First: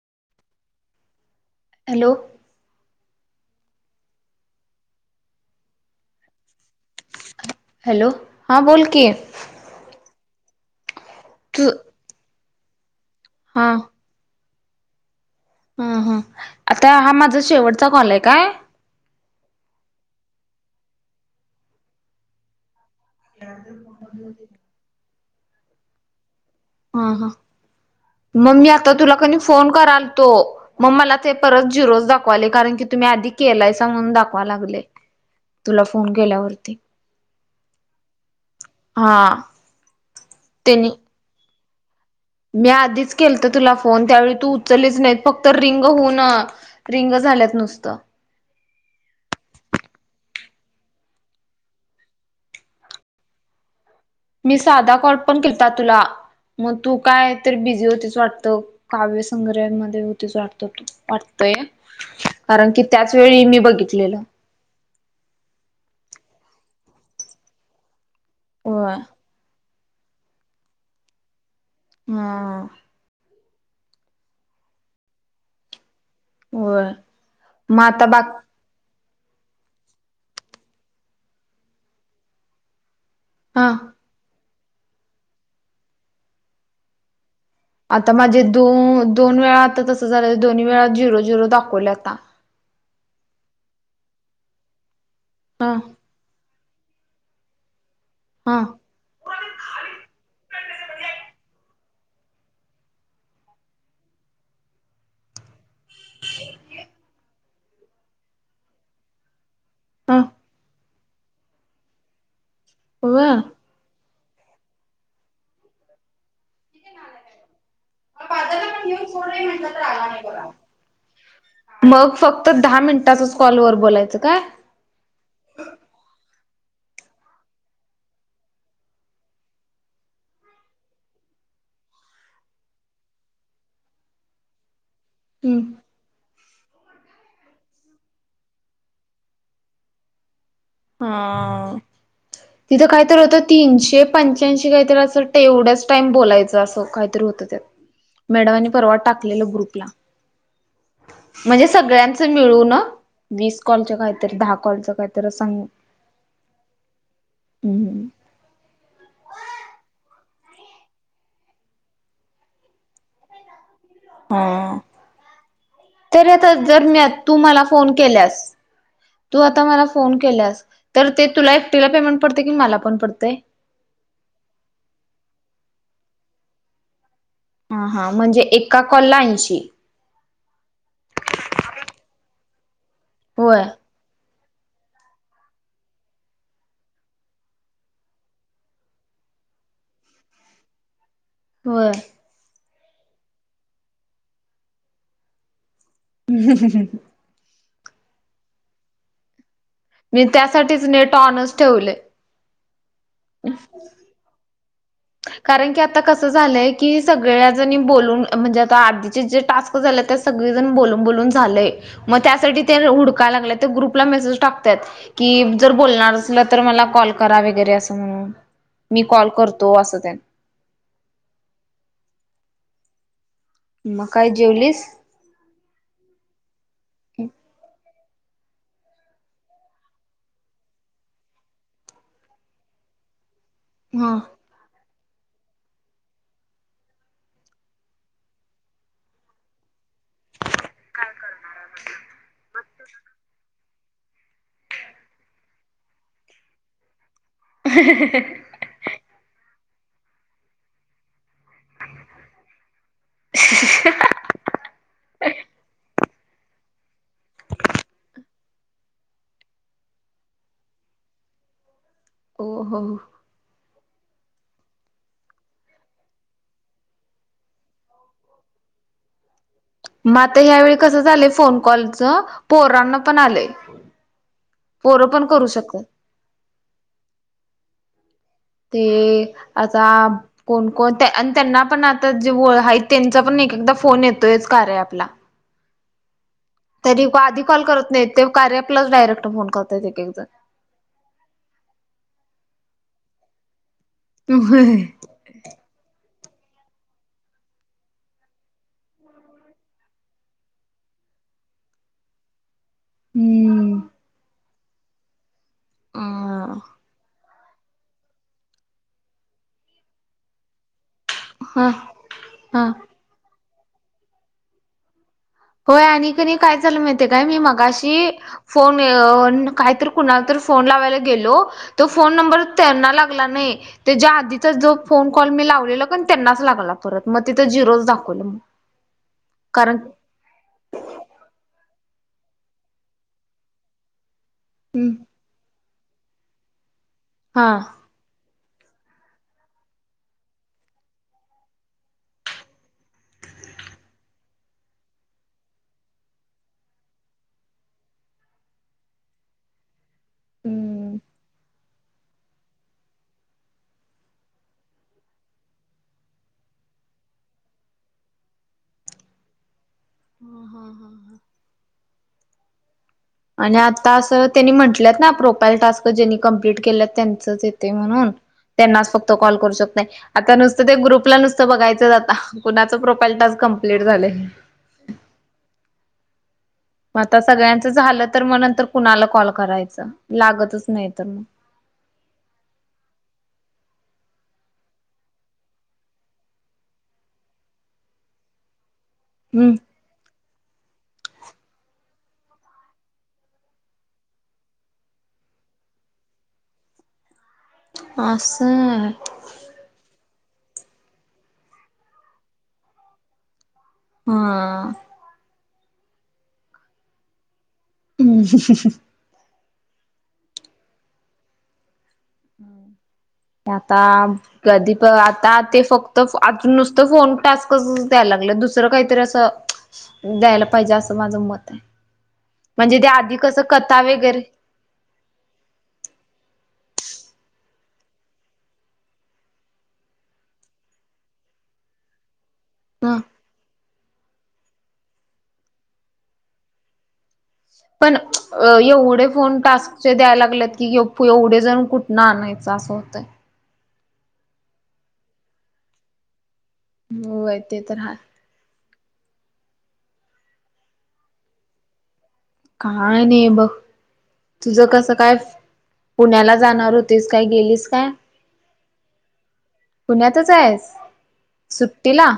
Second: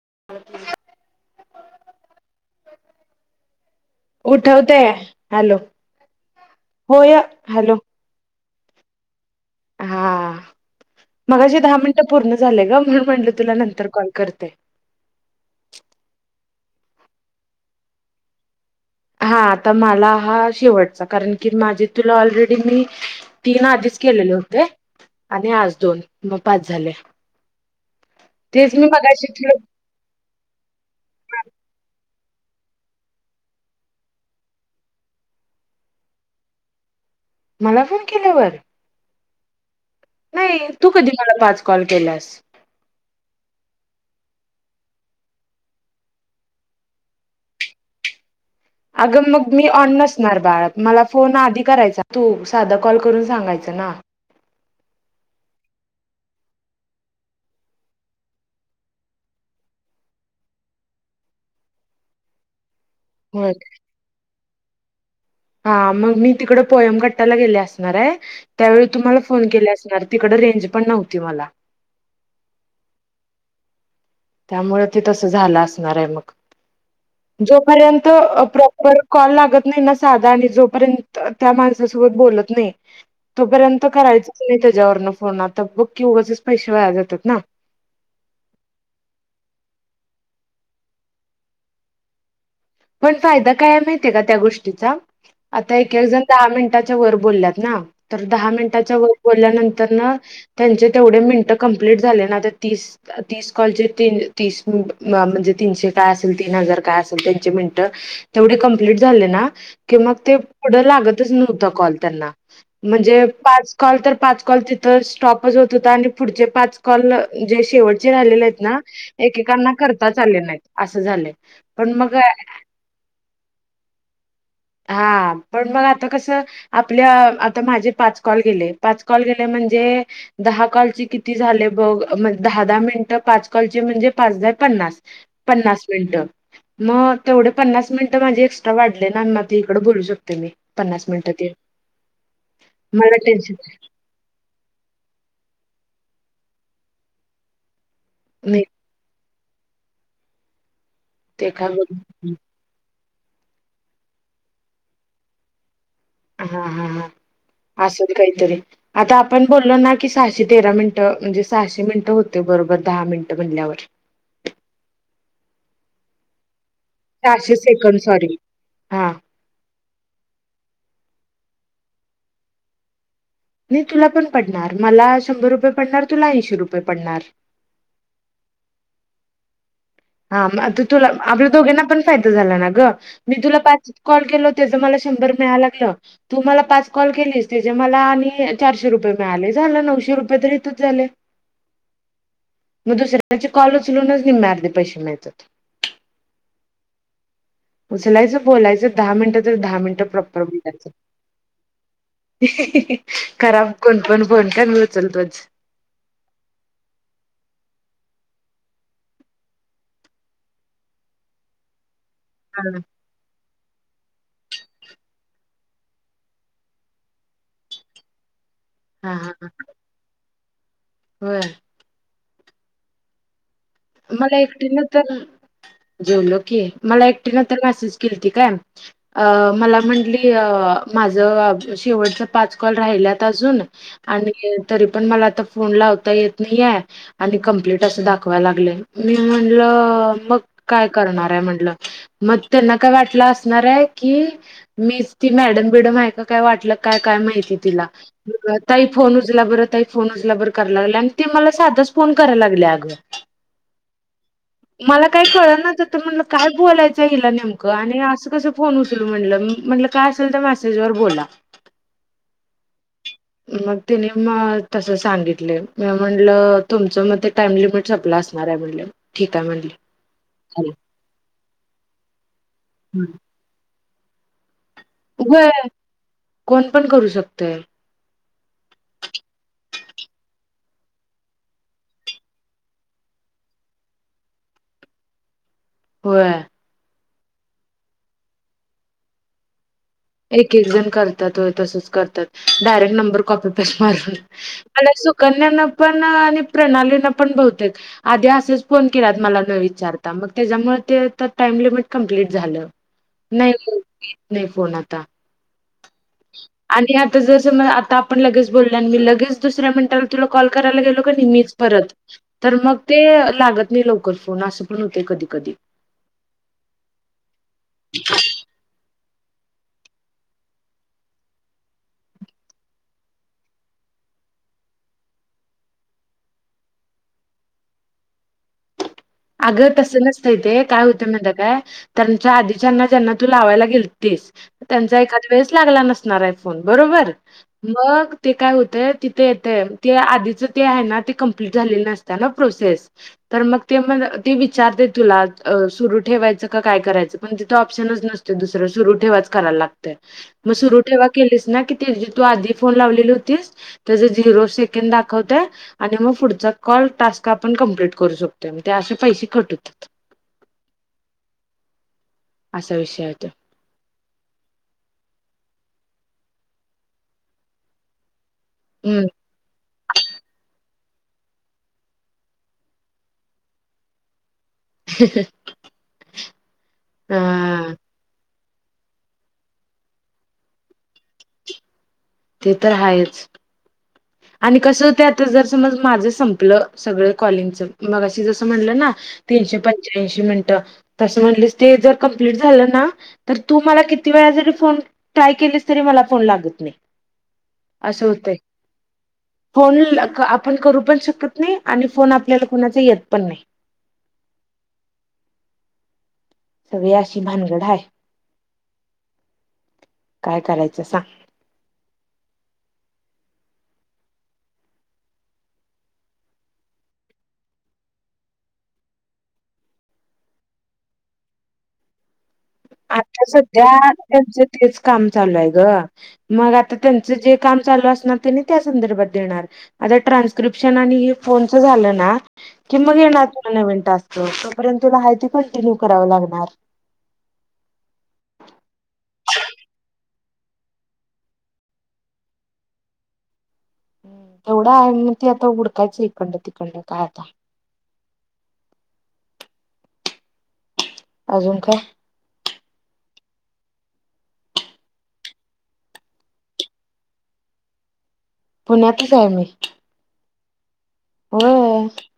Up hello उठवतेय hello होय hello हा बोल कि हा मगशीे तू दहा मिनटं पूर्ण झाले ग म्हणून म्हटलं तुला नंतर कॉल करते हम् हम आता हा माझा शेवटचा कॉल आहे काय हा आता मला हा शेवटचा कारण की माझी तुला ऑलरेडी मी तीन आधीच केलेले होते आणि आज दोन मग पाच झाले मगी मी आता तुला कनी फोन कराल तो मग मला ते परत झिरोज दा दावाले कारण की तुम्ही आधी केलाय म्हणून दाखवा लागले तुला फोन केल्यावरती मला फोन केल्यावर हा नाही तू त्यांनी कधी मला पाच कॉल केलास मी आधीच केल तर तुला फोन त्यावेळी तू उचललीच नाही फक्त रिंग होऊन रिंग झाल्यात नुसत अगं मग मी ऑन नसणार बाळ मला फोन आधी करायचा तू साधा कॉल करून सांगायचा ना मी साधा कॉल पण केलता तुला मग तू काय तर बिझी होतीच वाटत काव्यसंग्रहा मध्ये होतीच वाटतू वाट कारण की त्याच वेळी होय मी बघितलेलं हा मग मी तिकडे पोयम काायला गेले असणार आहे त्यावेळी होय तुम्हाला फोन के तिकड रेंज पण नव्हती मला हा त्यामुळे ते तस झालं असणार आहे मग होय मग आता जोपर्यंत बाक प्रॉपर कॉल लागत नाही ना साधा आणि जोपर्यंत त्या माणसासोबत बोलत नाही हा तोपर्यंत करायचच नाही त्याच्यावरन फोन आता बघ की उगचच पैसे व्हाया जातात ना आता माझे दोन दोन वेळा आता तसं झालं दोन्ही वेळा झिरो झिरो दाखवले आता पण फायदा काय माह का त्या गोष्टीचा हा आता एक जण दहा मिनटात वर बोल्यात ना तर दहा हा मिनिटाच्या वर बोलायनंतरण त्याचा तेवढ्या मीन्ट लेट झाले आहै ना तर तीस तीस कॉल चे तीन तीस म म्हणेजे तीनशे काय असल तीन हजार काय असेल त्यांचे मिनट तेवढे कमप्लीट झाले ना कि मग हा ते पुढं लागतच नव्हता कॉल त्यांना म्हणजे होय पाच कॉल तर पाच कॉल तिथं स्टॉपच होत होता आणि पुढचे पाच कॉल जे शेवटचे राहिलेले आहेत ना एकेकांना करताच आले नाहीत असं झालं पण मग तर दहा मिनिटाचच कॉलवरर बोलायचं काय हा पण मग आता कस आपल्या आता माझे पाच कॉल गेले पाच कॉल गेल्या म्हणजे दहा काॉल किती झाले बघ दहा दहा मिनट पाच कॉल म्हणजे पाचदा पन्नास हम्म पन्नास मिनिट मग तेवढे पन्नास मिनिट माझे एक्स्ट्रा वाढले ना इकडं बोलू शकते मी पन्नास मिनिटं ते हा तिथं काहीत मला होतं टेन्शन तीनशे पंच्याऐंशी काहीत असं वाटतं एवढंच बोय अस कात होत त्या नाही मॅडमनी परवा टा ग्रुपला ते म्हणजे काय सगळ्यांच बघ मिळून वीस कॉलच काहीतरी दहा कॉलचं काहीतरी सां हा हा ह हम्म. असून काहीतरी आता आपण बोललो ना की सहाशे तेरा मिनिटं म्हणजे सहाशे मिनिट होते बरोबर दहा मिनिटं म्हणल्यावर हा ते आता ी तू सहाशे मला फोन सेकंड सॉरी केल्यास हा तू आता मला फोन केस तुला एकटीला पेमंट पडते कि मला पण पडतय नाही तुला पण पडणार मला शंभर रुपये पडणार तुला ऐंशी रुपये पडणार हा हा म्हणजे एका कॉलला ऐशी हा आता तुला आपल्या दोघांना पण फायदा झाला ना ग मी तुला होय पाच कॉल केल त्या मला शंभर मिळा लाग तू मला पाच कॉल केलीस त्या मला आणि चारशे रुपये मिळालेस झालं नऊशे रुपये तररी इथूच झाले होर मग दुसऱ्यांचे कॉल उचलूनच निमम्या अर्धे पैसे मिळतात ह ह ह उचलायचं बोलायचं दहा मिनिटात दहा मिनटं मी प्रॉपर त्यासाठीच बलायच नेट ऑनच ठेवलंय. खराब कोण पण कोण पण कारण की आता कसं झालंय की सगळ्याजणी बोलून म्हणजे आधी चे जे टास्क झालेत त्यात सगळेजण बोलून बोलून झालंय त्यासाठी हा ते हुडकायला लागलेत ग्रुपला मेसेज टाकतात की जर बोलणार असलं तर मला कॉल करा वगैरे अस म्हणून हा हा ह वसदन [unintelligible] हम [unintelligible] मग काय मला एकटीन जेवलीस जर जेवल की मला एकटीन तर असंच कीर्ती काय मला म्हटली माझ शेवटचा पाच कॉल राहिल्यात जून हा आणि त [unintelligible] पण मला आता फोन लावता येत नाही आहे आणि कम्प्लीट असं दाखवायला लागले मी म्हटलं मग काय करणार आहे म्हंटलं मग त्यांना काय वाटलं असणार आहे की मीच ती मॅडम बिडम आहे का काय वाटलं काय काय माहिती तिला ताई फोन उचला बरं फोन उचला बर कराय लागला आणि ते मला साधाच फोन करायला लागले अगं मला काही कळ ना तर तर म्हणलं काय बोलायचं हिला नेमकं आणि असं कसं फोन उचलू म्हटलं म्हटलं काय असेल त्या मेसेजवर बोला ओ हो मग तने म तस सांगितले म्हटलं तुमच मग ते टाइम लिमिट संपला अस म्हण ठीकय म्हणली मग आता ह्यावेळी कसं झालंय फोन कॉलच पोरांना पण आलय होय कोण पण करू शकतोय ते आता कोण कोण त्यांना पण आता जे आहेत त्यांच पण एक एकदा फोन येतोयच कार्य ॲप ला होय तरी आधी कॉल करत नाही ते कार्य ॲपलाच डायरेक्ट फोन करत एक एक जण करतात होय तसच करतात डायरेक्ट नंबर कॉपी असो कन्या न पण आणि [unintelligible] प्रणाली पण बहुतेक आधी असेच फोन केलात मला न विचारता मग त्याच्यामुळे ते टाईम लिमिट कम्प्लीट झालं नाही हम्म नाही फोन आता अ आणि आता जर [unintelligible] आता आपण लगेच बोलोय मगेच दुसऱ्या मिनटाला तुला कॉल करायला गेलो कधी मीच हा परत तर हा मग ते लागत नाही लवकर फोन अस पण होतय कधी. कधी. होय आणि कनी काय झाल माहित हाय काय मी मगशी फोन काय तर कुणाला तर फोन लावायला गेलो तर फोन नंबर त्यांना लागला नाही ते ज्या आधीचा जो फोन कॉल मी लावले त्यांनाच लागला परत मग तिथ झिरोच दाखवलं. अगं कारण तसं नस तय ते काय होतंय माहित हाय काय त्यांच्या आधीच्याना ज्यांना तू लावायला गेलतीस. हम्म त्यांचा एखाद्या वेळेस लागला नसणार आहे फोन बरोबर हा मग ते काय होतय तिथे येत ते आधीच ते आहे ना ते कंप्लीट झालेली नसत ना प्रोसेस तर मग ते मग ते विचारते तुला सुरू ठेवायचं का काय करायचं पण तिथं ऑप्शनच नसतय दुसरं. सुरू ठेवाच करायला लागतंय मग सुर हम्म. ठेवा केलीस ना की ते जे आधी फोन लावलेली होतीस त्या झिरो सेकंड दाखवतय आणि मग पुढचा कॉल टास्क आपण कंप्लीट करू शकतोय असे पैसे कट होत्यात. हा हा हा. असा विषय आहे तो. आणि आता असं त्यांनी म्हंटलंत ना प्रोपाईल टास्क ज्यांनी कम्पलेट केले त्यांचं येतय म्हणून, त्यांनाच हम्म फक्त कॉल करू शकताय, आता नुसत ते ग्रुपला नुसतं बघायचं आता कोणाचा प्रोफाईल टास्क कंप्लीट झालाय. म आता सगळ्यांचं हा झालं तर म नंतर कुणाला कॉल करायच लागतच नाही तर ते तर हायच. आणि कसं आता जर समज माझ संपलं सगळ कॉलिंगच मगशी जसं म्हणलं ना. हम्म तीनशे पंच्याऐंशी मिनिटं. तसं म्हटली ते जर कंप्लीट झालं ना तर तू मला किती वेळा जरी फोन ट्राय केलीस तरी म मला फोन लागत नाही, अस होतय, असं आहे. फोन ला आपण करू पण शकत नाही आणि फोन आपल्याला कोणाचा येत पण नाही. हा. सगळे अशी भानगड आहे [unintelligible] काय करायचं सांग. आता कधी प आता ते फक्त अजून नुसतं फोन टास्क लागलय दुसरं काहीतरी अस द्यायला पाहिजे असं माझं मत हाय. आता सध्या वगैरे त्यांचं तेच काम चालू आहे ग मग आता त्यांच जे काम चालू असणार ते त्या संदर्भात देणार आता ट्रान्स्क्रिप्शन आणि हे फोनच झालं ना. कि मग ह येणार पुन्हा नवीन टास्क तोपर्यंत तुला हाय ते कंटिन्यू कराव लागणार. पण एवढे फोन टास्कचे द्यायला. की एवढे जाण कुठन आणायचं असं होतय. तेवढा आहे म ती आता उडकायच इकडं ती होय ते तर हाय. अजून काय? काय नय ब. तुझ कसं काय पुण्याला जाणार होतीस काय गेलीस काय? पुण्यातच आहे मी. सुट्टला.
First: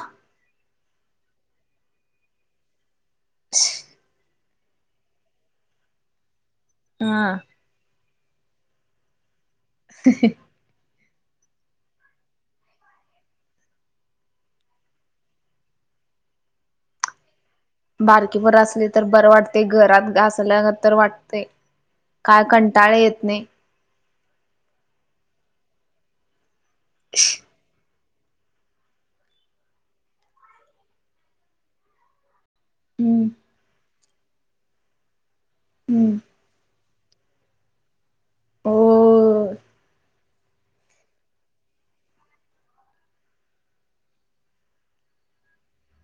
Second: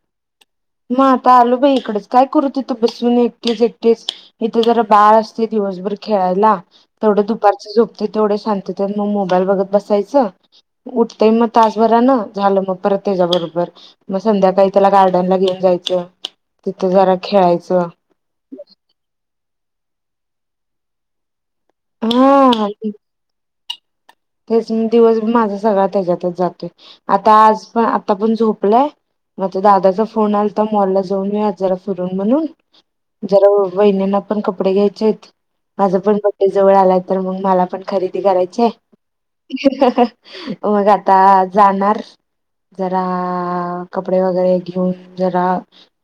म आता आलो बाई इकडच काय करू तथं बसून एकटीच एकटीच. इथे जरा बाळ असतय दिवसभर खेळायला तेवढं हा. दुपारचं झोप तय तेवढ शांततेन मग मोबाईल बघत बसायचं. उठतंय मग तासभरा न झालं मग परत त्याच्याबरोबर मग संध्याकाळी त्याला गार्डनला घेऊ न जायचं, तिथं जरा खेळायचं. बारकी पोर असली तर बरं वाटतय घरात असल्यागत तर वाटतय. काय हा कंटाळा येत नाही. तेच दिवस माझा सगळा त्याच्यातच जातोय आता आज पण आता पण झोपलाय मग दादाचा फोन आला तर मॉल ला जाऊन ये आ जरा फिरून म्हणून हम्म जरा वहिनीं ना पण कपडे घ्यायचेत माझं हम्म पण बअडे जवळ आलाय तर मग मला पण खरेदी करायचीय. हो. मग आता जाणार. जरा कपडे वगैरे घेऊन जरा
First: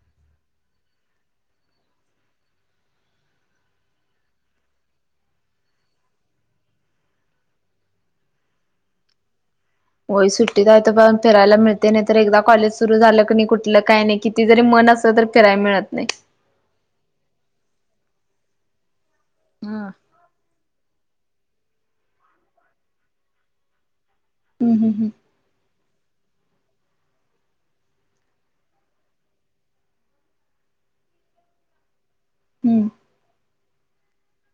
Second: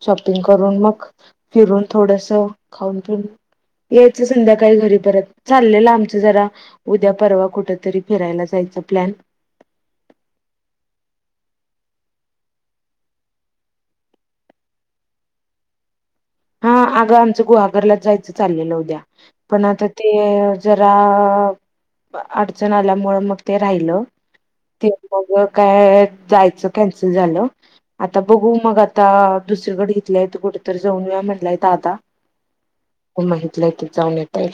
शॉपिंग करून मग फिरून थोडस खाऊन पिऊन यायचं संध्याकाळी घरी परत चाललेलं आमच्या जरा उद्या परवा कुठ तरी फिरायला जायचा प्लॅन होई सुट्टीत हाय तोपर्यंत फिरायला मिळते नाही तर एकदा कॉलेज सुरू झालं क नाही कुठलं काही नाही किती जरी म [unintelligible] फिरायला मिळत नाही. हा आगं आमचं गुहागरला जायचं चाललेलं उद्या पण आता हा. ते जरा अ अडचण आल्यामुळ मग ते राहिलं हम्म ते हम्म हम्म मग काय जायच कॅन्सल झालं. आता बघू मग आता दुसरीकडे इथल्या इथं कुठ तर जाऊन म्हटलंय दादा हम्म. [unintelligible] तुला इथं जाऊन येत आहे.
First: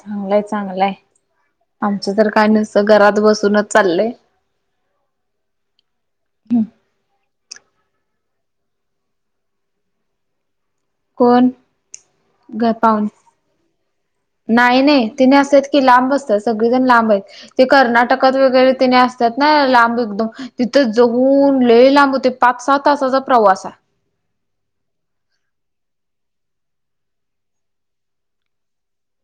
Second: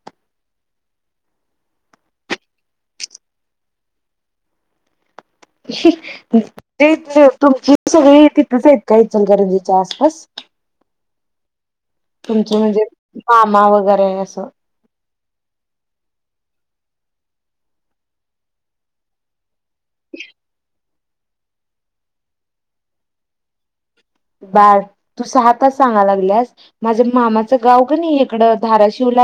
चांगलंय चांगलंय. आमचं तर काय नसतं घरात बसूनच चाललंय. ते तुमची सगळे तिथंच आहेत काय इचलकरंजीच्या आसपास. कोण तुमचं घर म्हणजे पाहून मामा वगैरे असं नाही नाही तिने असतात की लांब असतात सगळेजण लांब आहेत ते कर्नाटकात वगैरे तिने असतात. नाही लांब एकदम तिथं जाऊन लय लांब होते पाच सहा तासाचा प्रवास आहे. ब तू सहा तास सांगा लागल्यास माझ्या मामाचं गाव का नाही इकडं धाराशिवली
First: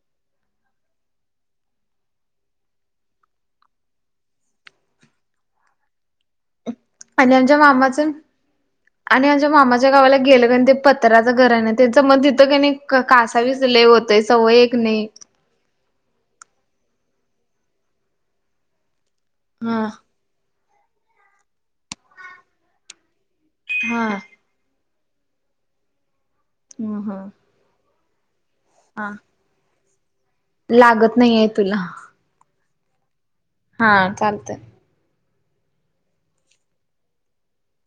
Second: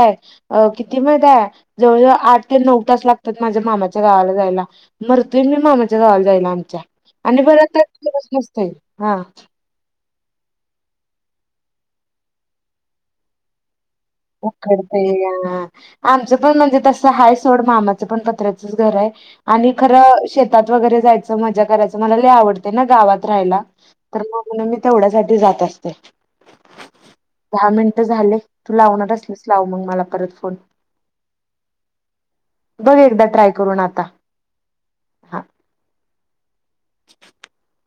किती माहित आहे जवळजवळ आठ ते नऊ तास लागतात माझ्या मामाच्या गावाला जायला. मरतूय मी मामाच्या गावाला जायला आमच्या आणि आमच्या परत तो मामाचं दिवस येत नसतोय हा. गेलंण ते पत्र्याचं घर आहे ना त्यांच मग तिथं का कासाविस लय होतं. उकडतंया. आमचं पण म्हणजे तसं आहे सोड मामाचं पण पत्र्याचंच घर आहे आणि हा खरं शेत शेतात वगैरे जायचं मजा करायचं मला आवडते ना गावात राहायला हा तर म्हणून मी तेवढ्यासाठी जात असते. हम् हा आता झालंय तू लावणार असलीस लाव मग मला परत. फोन लागत नाहीये तुला. बघ एकदा ट्राय करून हा आता चालतंय. हा. [inaudible]